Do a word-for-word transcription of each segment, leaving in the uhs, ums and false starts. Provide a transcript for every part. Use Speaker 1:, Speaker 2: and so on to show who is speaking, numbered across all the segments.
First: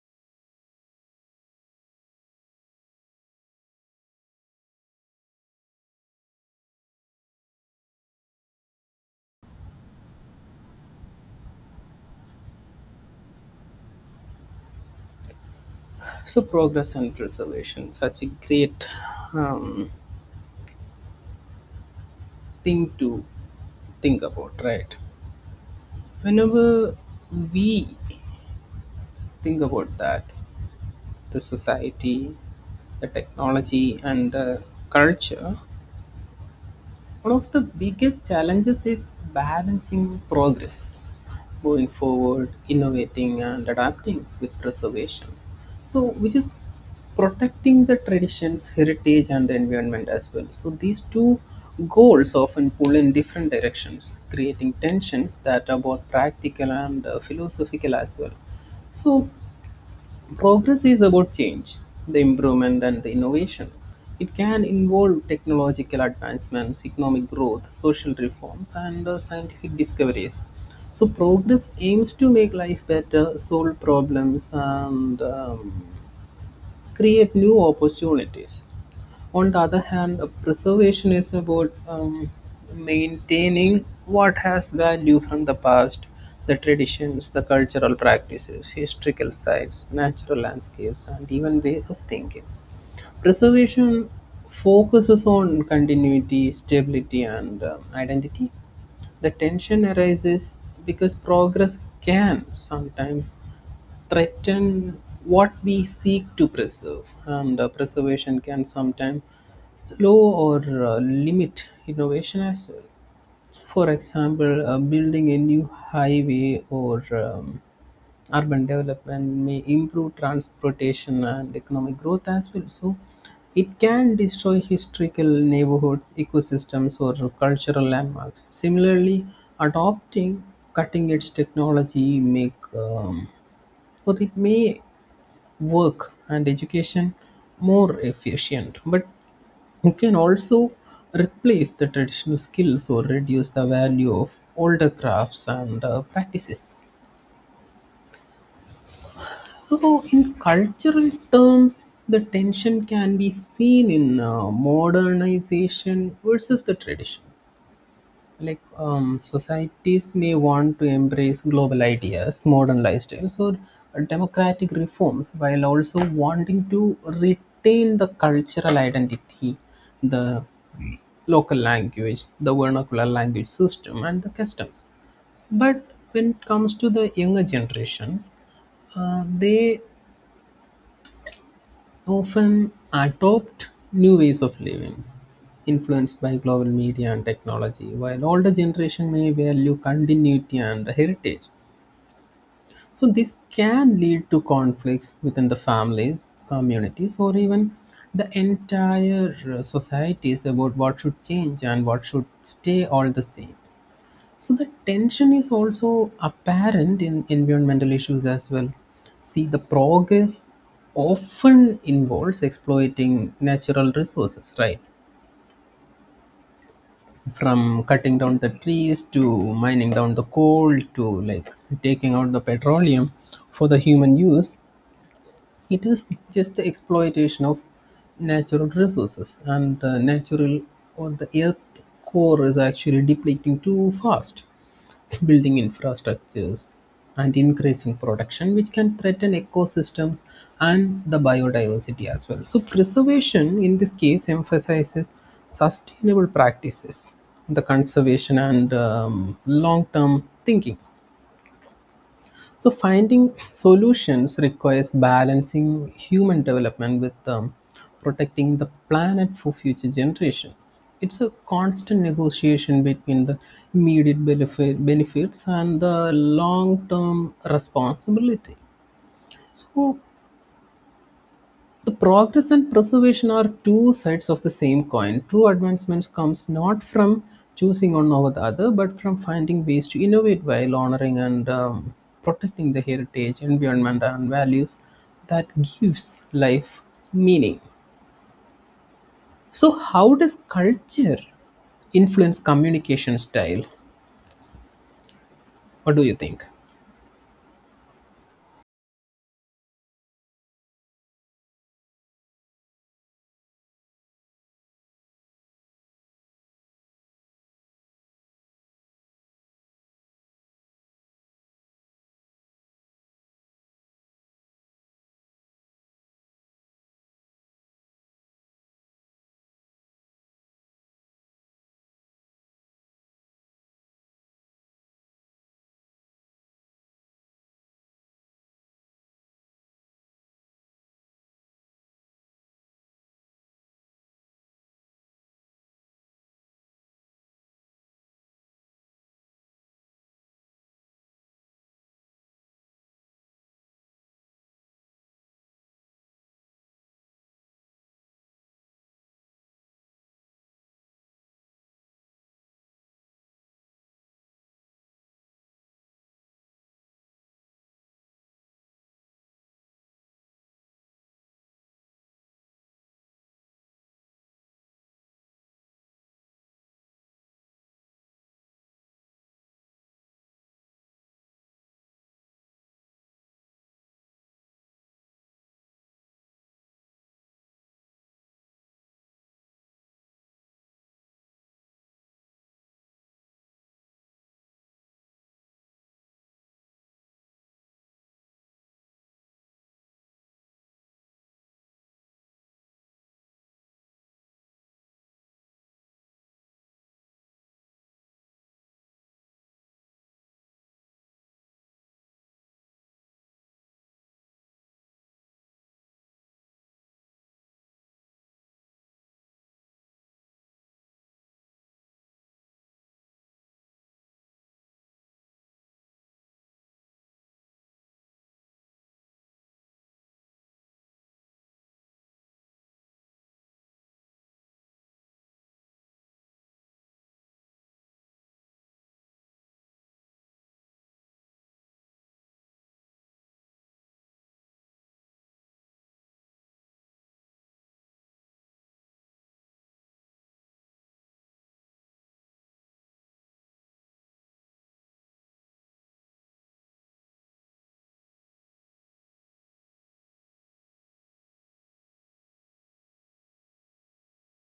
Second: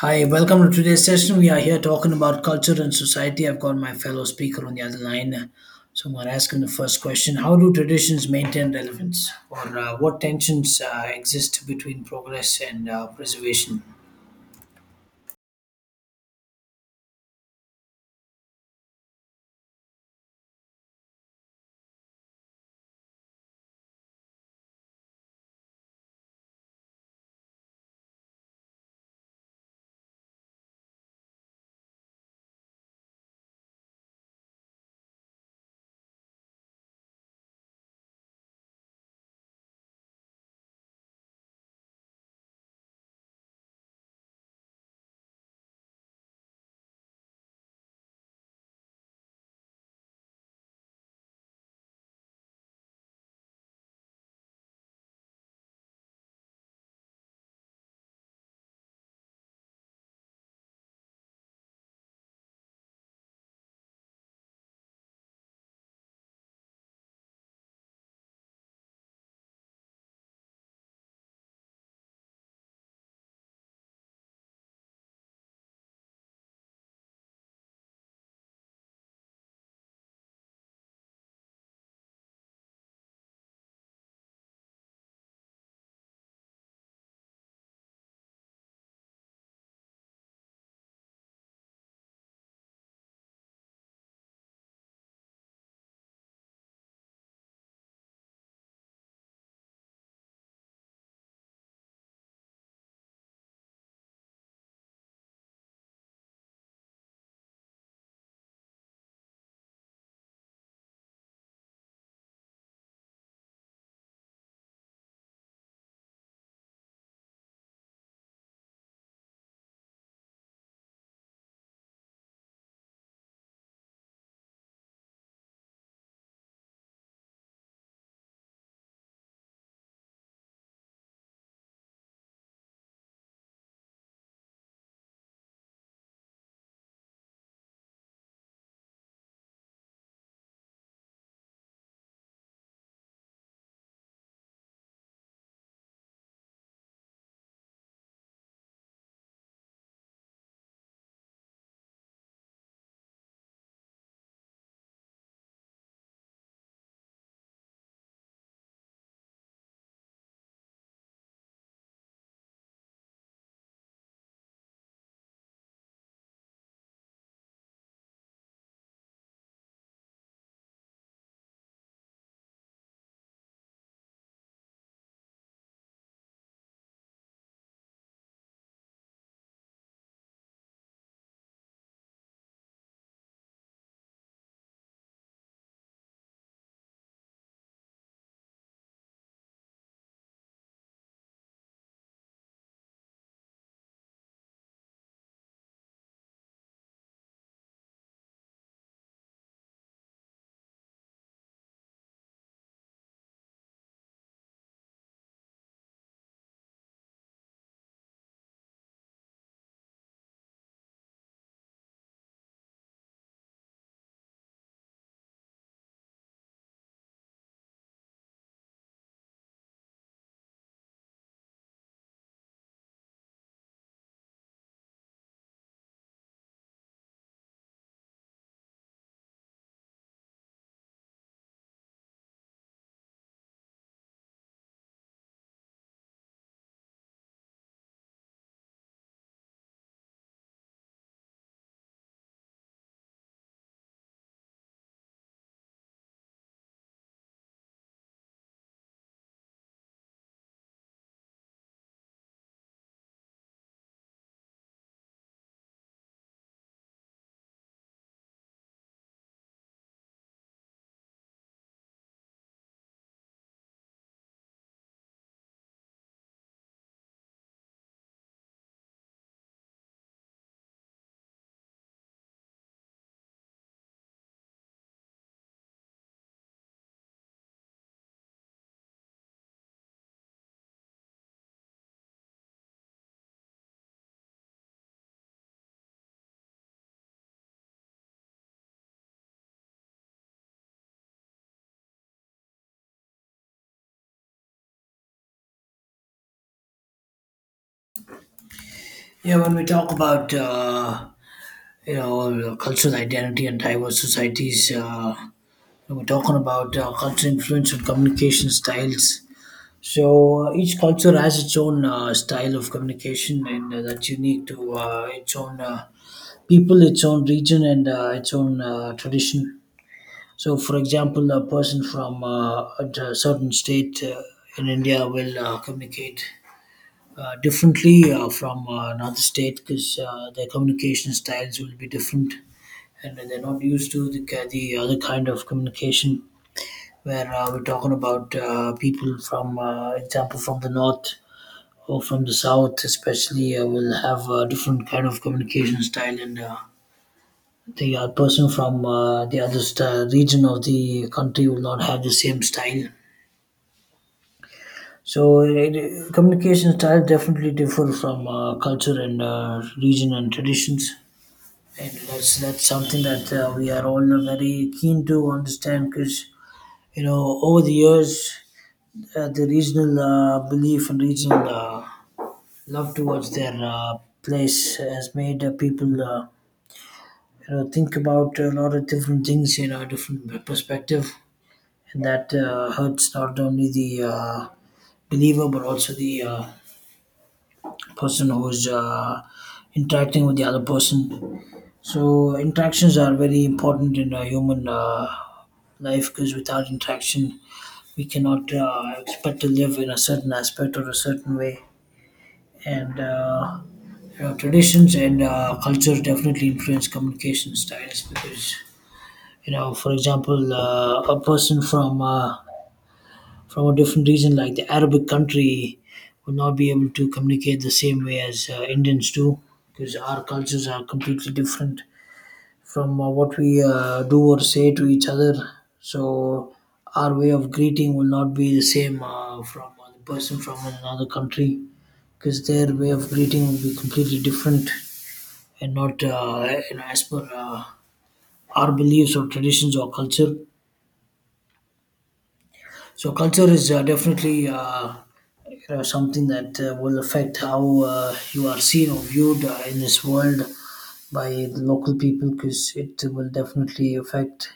Speaker 1: Hi, welcome to today's session. We are here talking about culture and society. I've got my fellow speaker on the other line. So I'm going to ask him the first question. How do traditions maintain relevance? Or uh, what tensions uh, exist between progress and uh, preservation?
Speaker 2: So progress and preservation, such a great um, thing to think about, right? Whenever we think about that, the society, the technology, and the culture, one of the biggest challenges is balancing progress going forward, innovating, and adapting with preservation. So, which is protecting the traditions, heritage, and the environment as well. So, these two goals often pull in different directions, creating tensions that are both practical and uh, philosophical as well. So, progress is about change, the improvement, and the innovation. It can involve technological advancements, economic growth, social reforms, and uh, scientific discoveries. So, progress aims to make life better, solve problems, and um, create new opportunities. On the other hand, uh, preservation is about um, maintaining what has value from the past, the traditions, the cultural practices, historical sites, natural landscapes, and even ways of thinking. Preservation focuses on continuity, stability, and uh, identity. The tension arises because progress can sometimes threaten what we seek to preserve, and uh, preservation can sometimes slow or uh, limit innovation as well. For example, uh, building a new highway or um, urban development may improve transportation and economic growth as well. So, it can destroy historical neighborhoods, ecosystems, or cultural landmarks. Similarly, adopting cutting edge technology make um, or it may work and education more efficient, but it can also replace the traditional skills or reduce the value of older crafts and uh, practices. So, in cultural terms, the tension can be seen in uh, modernization versus the tradition. Like um, societies may want to embrace global ideas, modern lifestyles, or democratic reforms, while also wanting to retain the cultural identity, the local language, the vernacular language system, and the customs. But when it comes to the younger generations, uh, they often adopt new ways of living influenced by global media and technology, while older generation may value continuity and heritage. So this can lead to conflicts within the families, communities, or even the entire uh, societies about what should change and what should stay all the same. So the tension is also apparent in environmental issues as well. See, the progress often involves exploiting natural resources, right? From cutting down the trees to mining down the coal to like taking out the petroleum for the human use. It is just the exploitation of natural resources, and the natural or the earth core is actually depleting too fast, building infrastructures and increasing production, which can threaten ecosystems and the biodiversity as well. So, preservation in this case emphasizes sustainable practices, the conservation and um, long term thinking, so finding solutions requires balancing human development with um, protecting the planet for future generations. It's a constant negotiation between the immediate benefit, benefits and the long-term responsibility. So the progress and preservation are two sides of the same coin. True advancement comes not from choosing one over the other, but from finding ways to innovate while honoring and um, protecting the heritage, environment, and values that gives life meaning. So, how does culture influence communication style? What do you think?
Speaker 1: Yeah, when we talk about uh, you know cultural identity and diverse societies, uh, we're talking about uh, cultural influence and communication styles. So uh, each culture has its own uh, style of communication, and uh, that's unique to uh, its own uh, people, its own region, and uh, its own uh, tradition. So, for example, a person from uh, a certain state uh, in India will uh, communicate uh, differently uh, from uh, another state because uh, their communication styles will be different, and they're not used to the, ki- the other kind of communication. Where uh, we're talking about uh, people from, uh, example, from the north or from the south, especially, uh, will have a different kind of communication style, and uh, the uh, person from uh, the other st- region of the country will not have the same style. So it, communication style definitely differ from uh, culture and uh, region and traditions, and that's that's something that uh, we are all very keen to understand because you know, over the years, uh, the regional uh, belief and regional uh, love towards their uh, place has made uh, people uh, you know, think about a lot of different things, you know, different perspective. And that uh, hurts not only the uh, believer, but also the uh, person who's uh, interacting with the other person. So interactions are very important in a human uh, life, because without interaction, we cannot uh, expect to live in a certain aspect or a certain way. And uh, Yeah, traditions and uh, culture definitely influence communication styles because you know, for example, uh, a person from uh, from a different region like the Arabic country will not be able to communicate the same way as uh, Indians do, because our cultures are completely different from uh, what we uh, do or say to each other. So our way of greeting will not be the same uh, from a person from another country, because their way of greeting will be completely different and not uh, you know, as per uh, our beliefs or traditions or culture. So culture is uh, definitely uh, you know, something that uh, will affect how uh, you are seen or viewed uh, in this world by the local people, because it will definitely affect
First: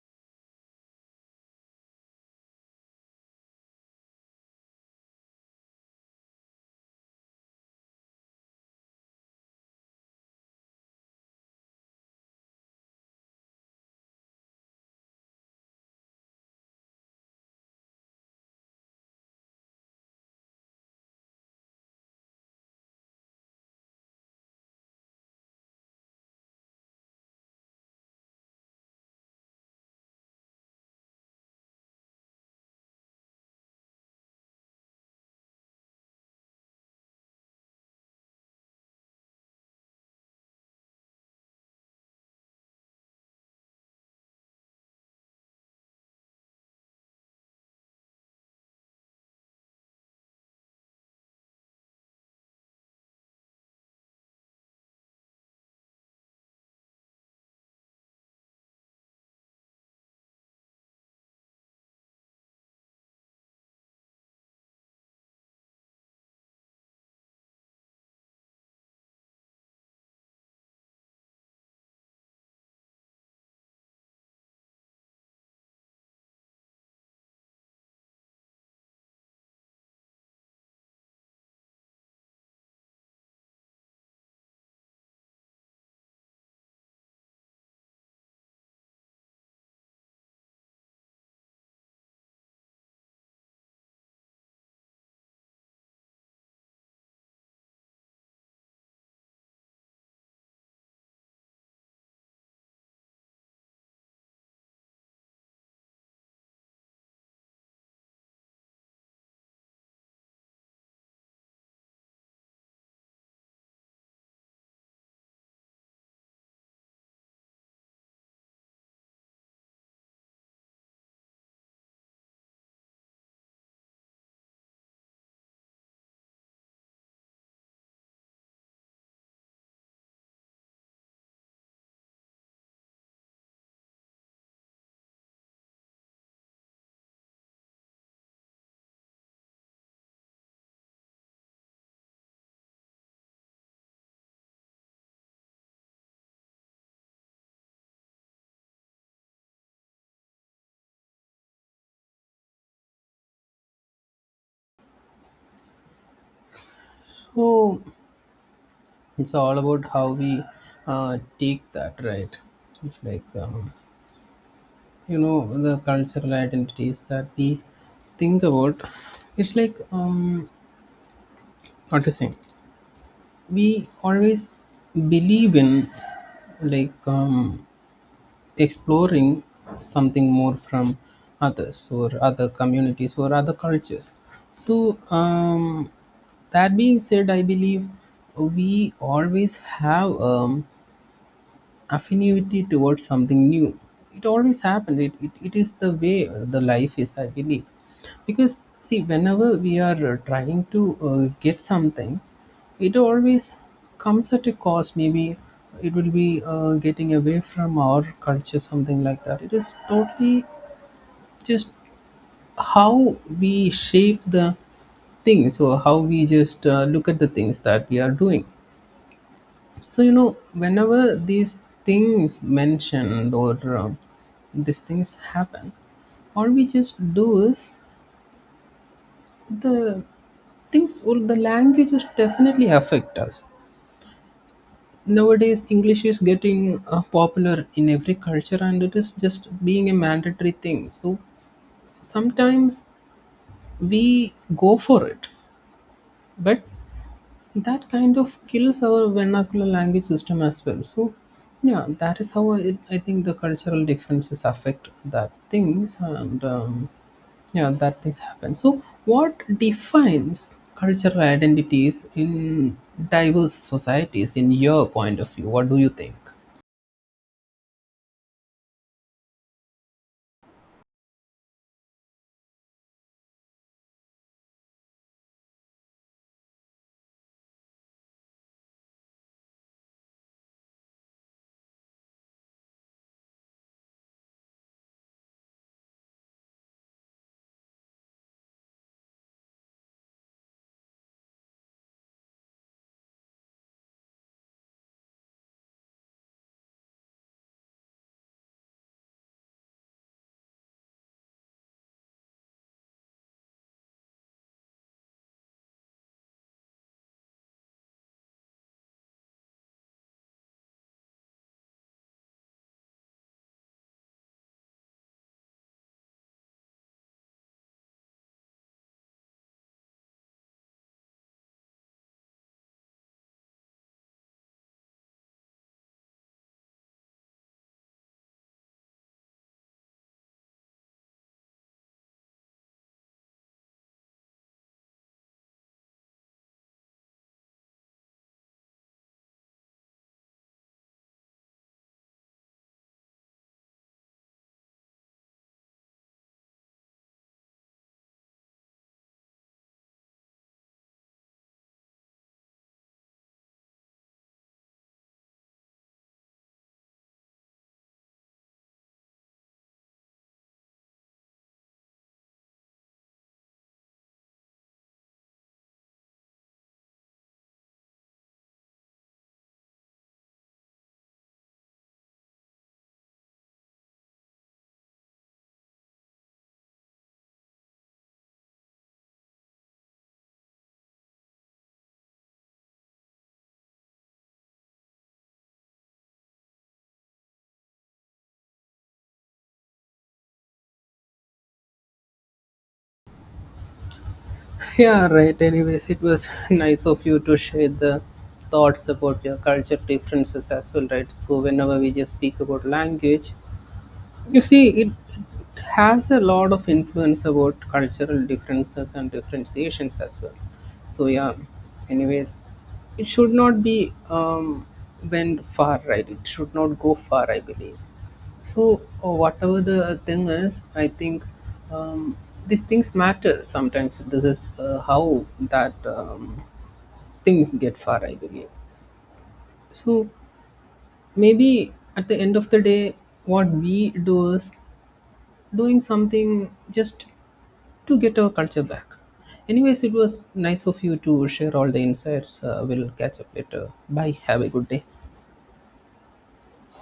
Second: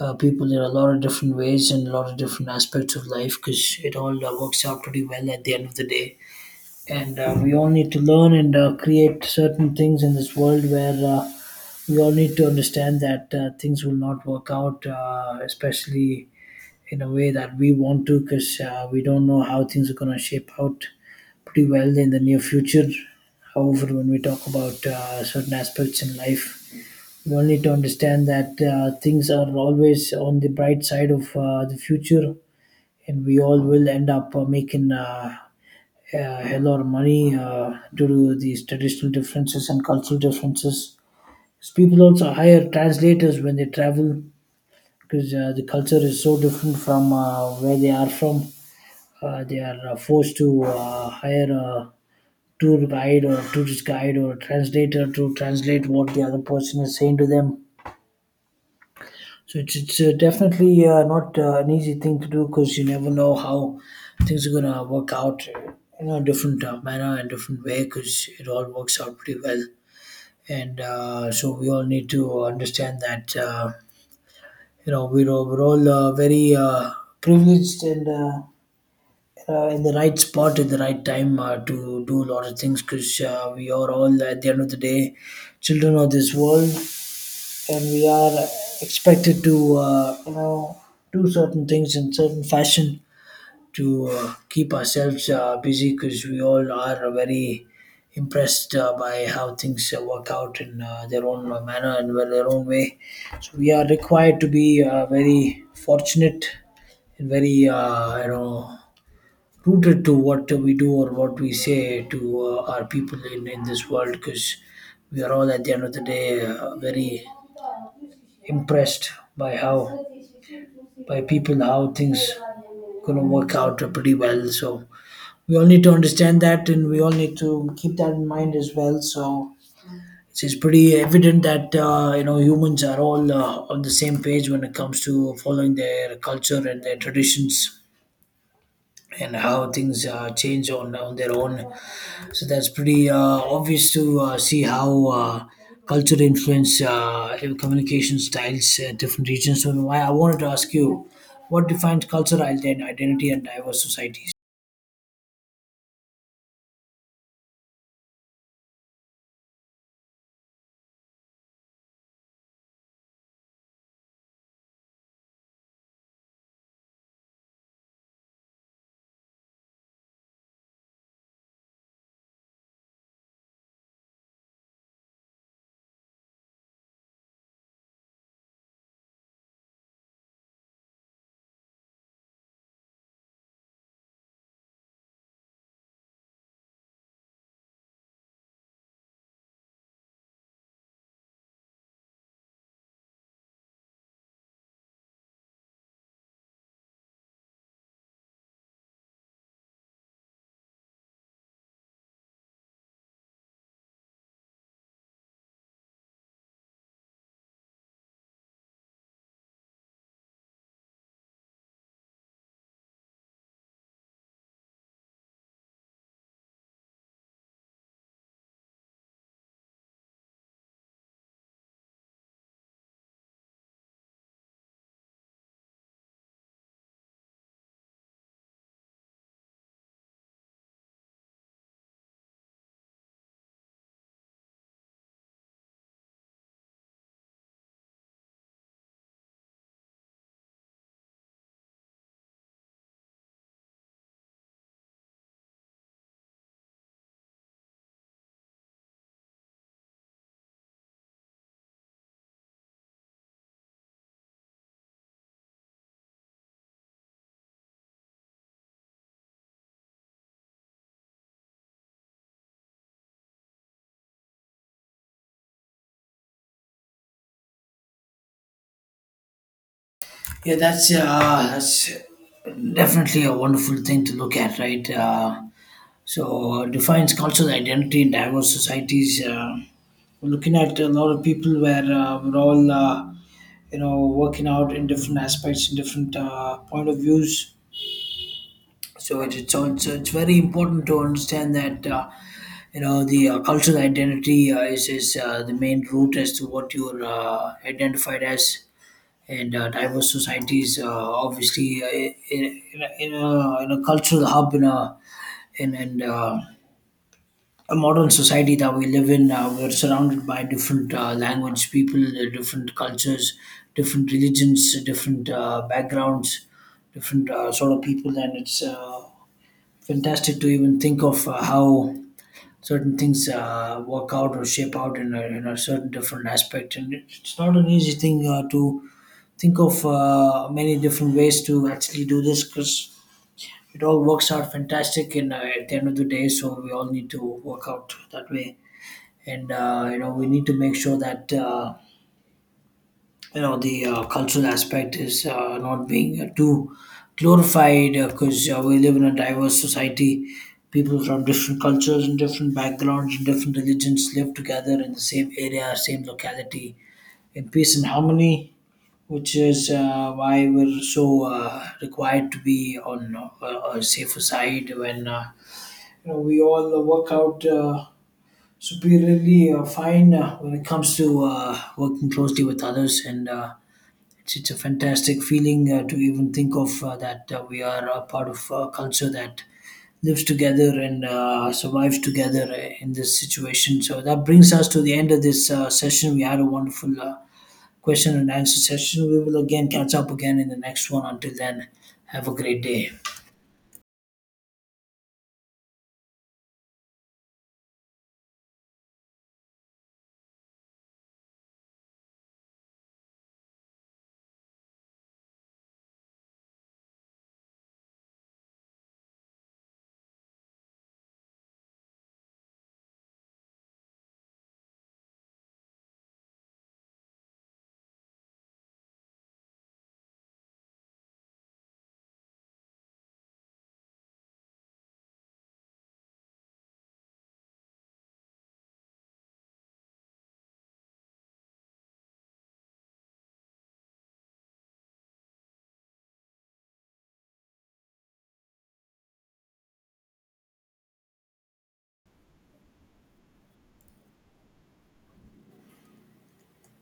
Speaker 1: uh, people in a lot of different ways and a lot of different aspects of life, because it all uh, works out pretty well at the end of the day. And uh, we all need to learn and uh, create certain things in this world where uh, we all need to understand that uh, things will not work out, uh, especially in a way that we want to, because uh, we don't know how things are going to shape out pretty well in the near future. However, when we talk about uh, certain aspects in life, we all need to understand that uh, things are always on the bright side of uh, the future, and we all will end up uh, making uh, a hell of money uh, due to these traditional differences and cultural differences, because people also hire translators when they travel, because uh, the culture is so different from uh, where they are from. Uh, they are uh, forced to uh, hire a tour guide or tourist guide or a translator to translate what the other person is saying to them. So it's, it's uh, definitely uh, not uh, an easy thing to do, because you never know how things are gonna work out in a different uh, manner and different way, because it all works out pretty well. And uh, so we all need to understand that. Uh, you know, we were, all- we're all uh, very uh, privileged and uh, uh, in the right spot at the right time uh, to do a lot of things, because uh, we are all at the end of the day children of this world, and we are expected to uh, you know, do certain things in certain fashion to uh, keep ourselves uh, busy, because we all are very impressed uh, by how things uh, work out in uh, their own uh, manner and well, their own way. So we are required to be uh, very fortunate and very, uh, you know, rooted to what we do or what we say to uh, our people in, in this world, because we are all at the end of the day uh, very impressed by how, by people how things gonna work out pretty well. So we all need to understand that, and we all need to keep that in mind as well. So it's, it's pretty evident that uh, you know, humans are all uh, on the same page when it comes to following their culture and their traditions and how things uh, change on, on their own. So that's pretty uh, obvious to uh, see how uh, culture influence uh, communication styles at different regions. So i I wanted to ask you, what defines cultural ident- identity and diverse societies?
Speaker 2: So, it's all about how we uh, take that, right? It's like um, you know the cultural identities that we think about, it's like um what to say, we always believe in like um exploring something more from others or other communities or other cultures. So um that being said, I believe we always have um affinity towards something new. It always happens. It, it, it is the way uh, the life is, I believe. Because see, whenever we are uh, trying to uh, get something, it always comes at a cost. Maybe it will be uh, getting away from our culture, something like that. It is totally just how we shape the thing, so how we just uh, look at the things that we are doing. So you know, whenever these things mentioned or uh, these things happen, all we just do is the things or the languages definitely affect us. Nowadays, English is getting uh, popular in every culture, and it is just being a mandatory thing. So sometimes we go for it, but that kind of kills our vernacular language system as well. So yeah, that is how i, I think the cultural differences affect that things, and um, yeah, that things happen. So what defines cultural identities in diverse societies in your point of view? What do you think?
Speaker 1: Yeah, that's uh, that's definitely a wonderful thing to look at, right? Uh, so uh, defines cultural identity in diverse societies. Uh, we're looking at a lot of people where uh, we're all, uh, you know, working out in different aspects, in different uh, point of views. So it, it's all- it's it's very important to understand that uh, you know, the uh, cultural identity uh, is is uh, the main root as to what you're uh, identified as, and uh, diverse societies. Uh, obviously, uh, in, in, a, in a in a cultural hub, in a in and uh, a modern society that we live in, uh, we're surrounded by different uh, language people, uh, different cultures, different religions, different uh, backgrounds, different uh, sort of people, and it's uh, fantastic to even think of uh, how certain things uh, work out or shape out in a, in a certain different aspect. And it's it's not an easy thing uh, to think of uh, many different ways to actually do this, because it all works out fantastic and uh, at the end of the day. So we all need to work out that way, and uh, you know, we need to make sure that uh, you know, the uh, cultural aspect is uh, not being uh, too glorified, because uh, we live in a diverse society. People from different cultures and different backgrounds and different religions live together in the same area, same locality, in peace and harmony, which is uh, why we're so uh, required to be on uh, a safer side when uh, you know, we all work out uh, superiorly uh, fine uh, when it comes to uh, working closely with others. And uh, it's, it's a fantastic feeling uh, to even think of uh, that uh, we are a part of a culture that lives together and uh, survives together uh, in this situation. So that brings us to the end of this uh, session. We had a wonderful uh, question and answer session. We will again catch up again in the next one. Until then, have a great day.
Speaker 2: Yeah, right. Anyways, it was nice of you to share the thoughts about your culture differences as well, right? So whenever we just speak about language, you see, it has a lot of influence about cultural differences and differentiations as well. So yeah, anyways, it should not be um, went far, right? It should not go far, I believe. So uh, whatever the thing is, I think um, these things matter sometimes. This is uh, how that um, things get far, I believe. So maybe at the end of the day, what we do is doing something just to get our culture back. Anyways, it was nice of you to share all the insights. Uh, we'll catch up later. Bye. Have a good day.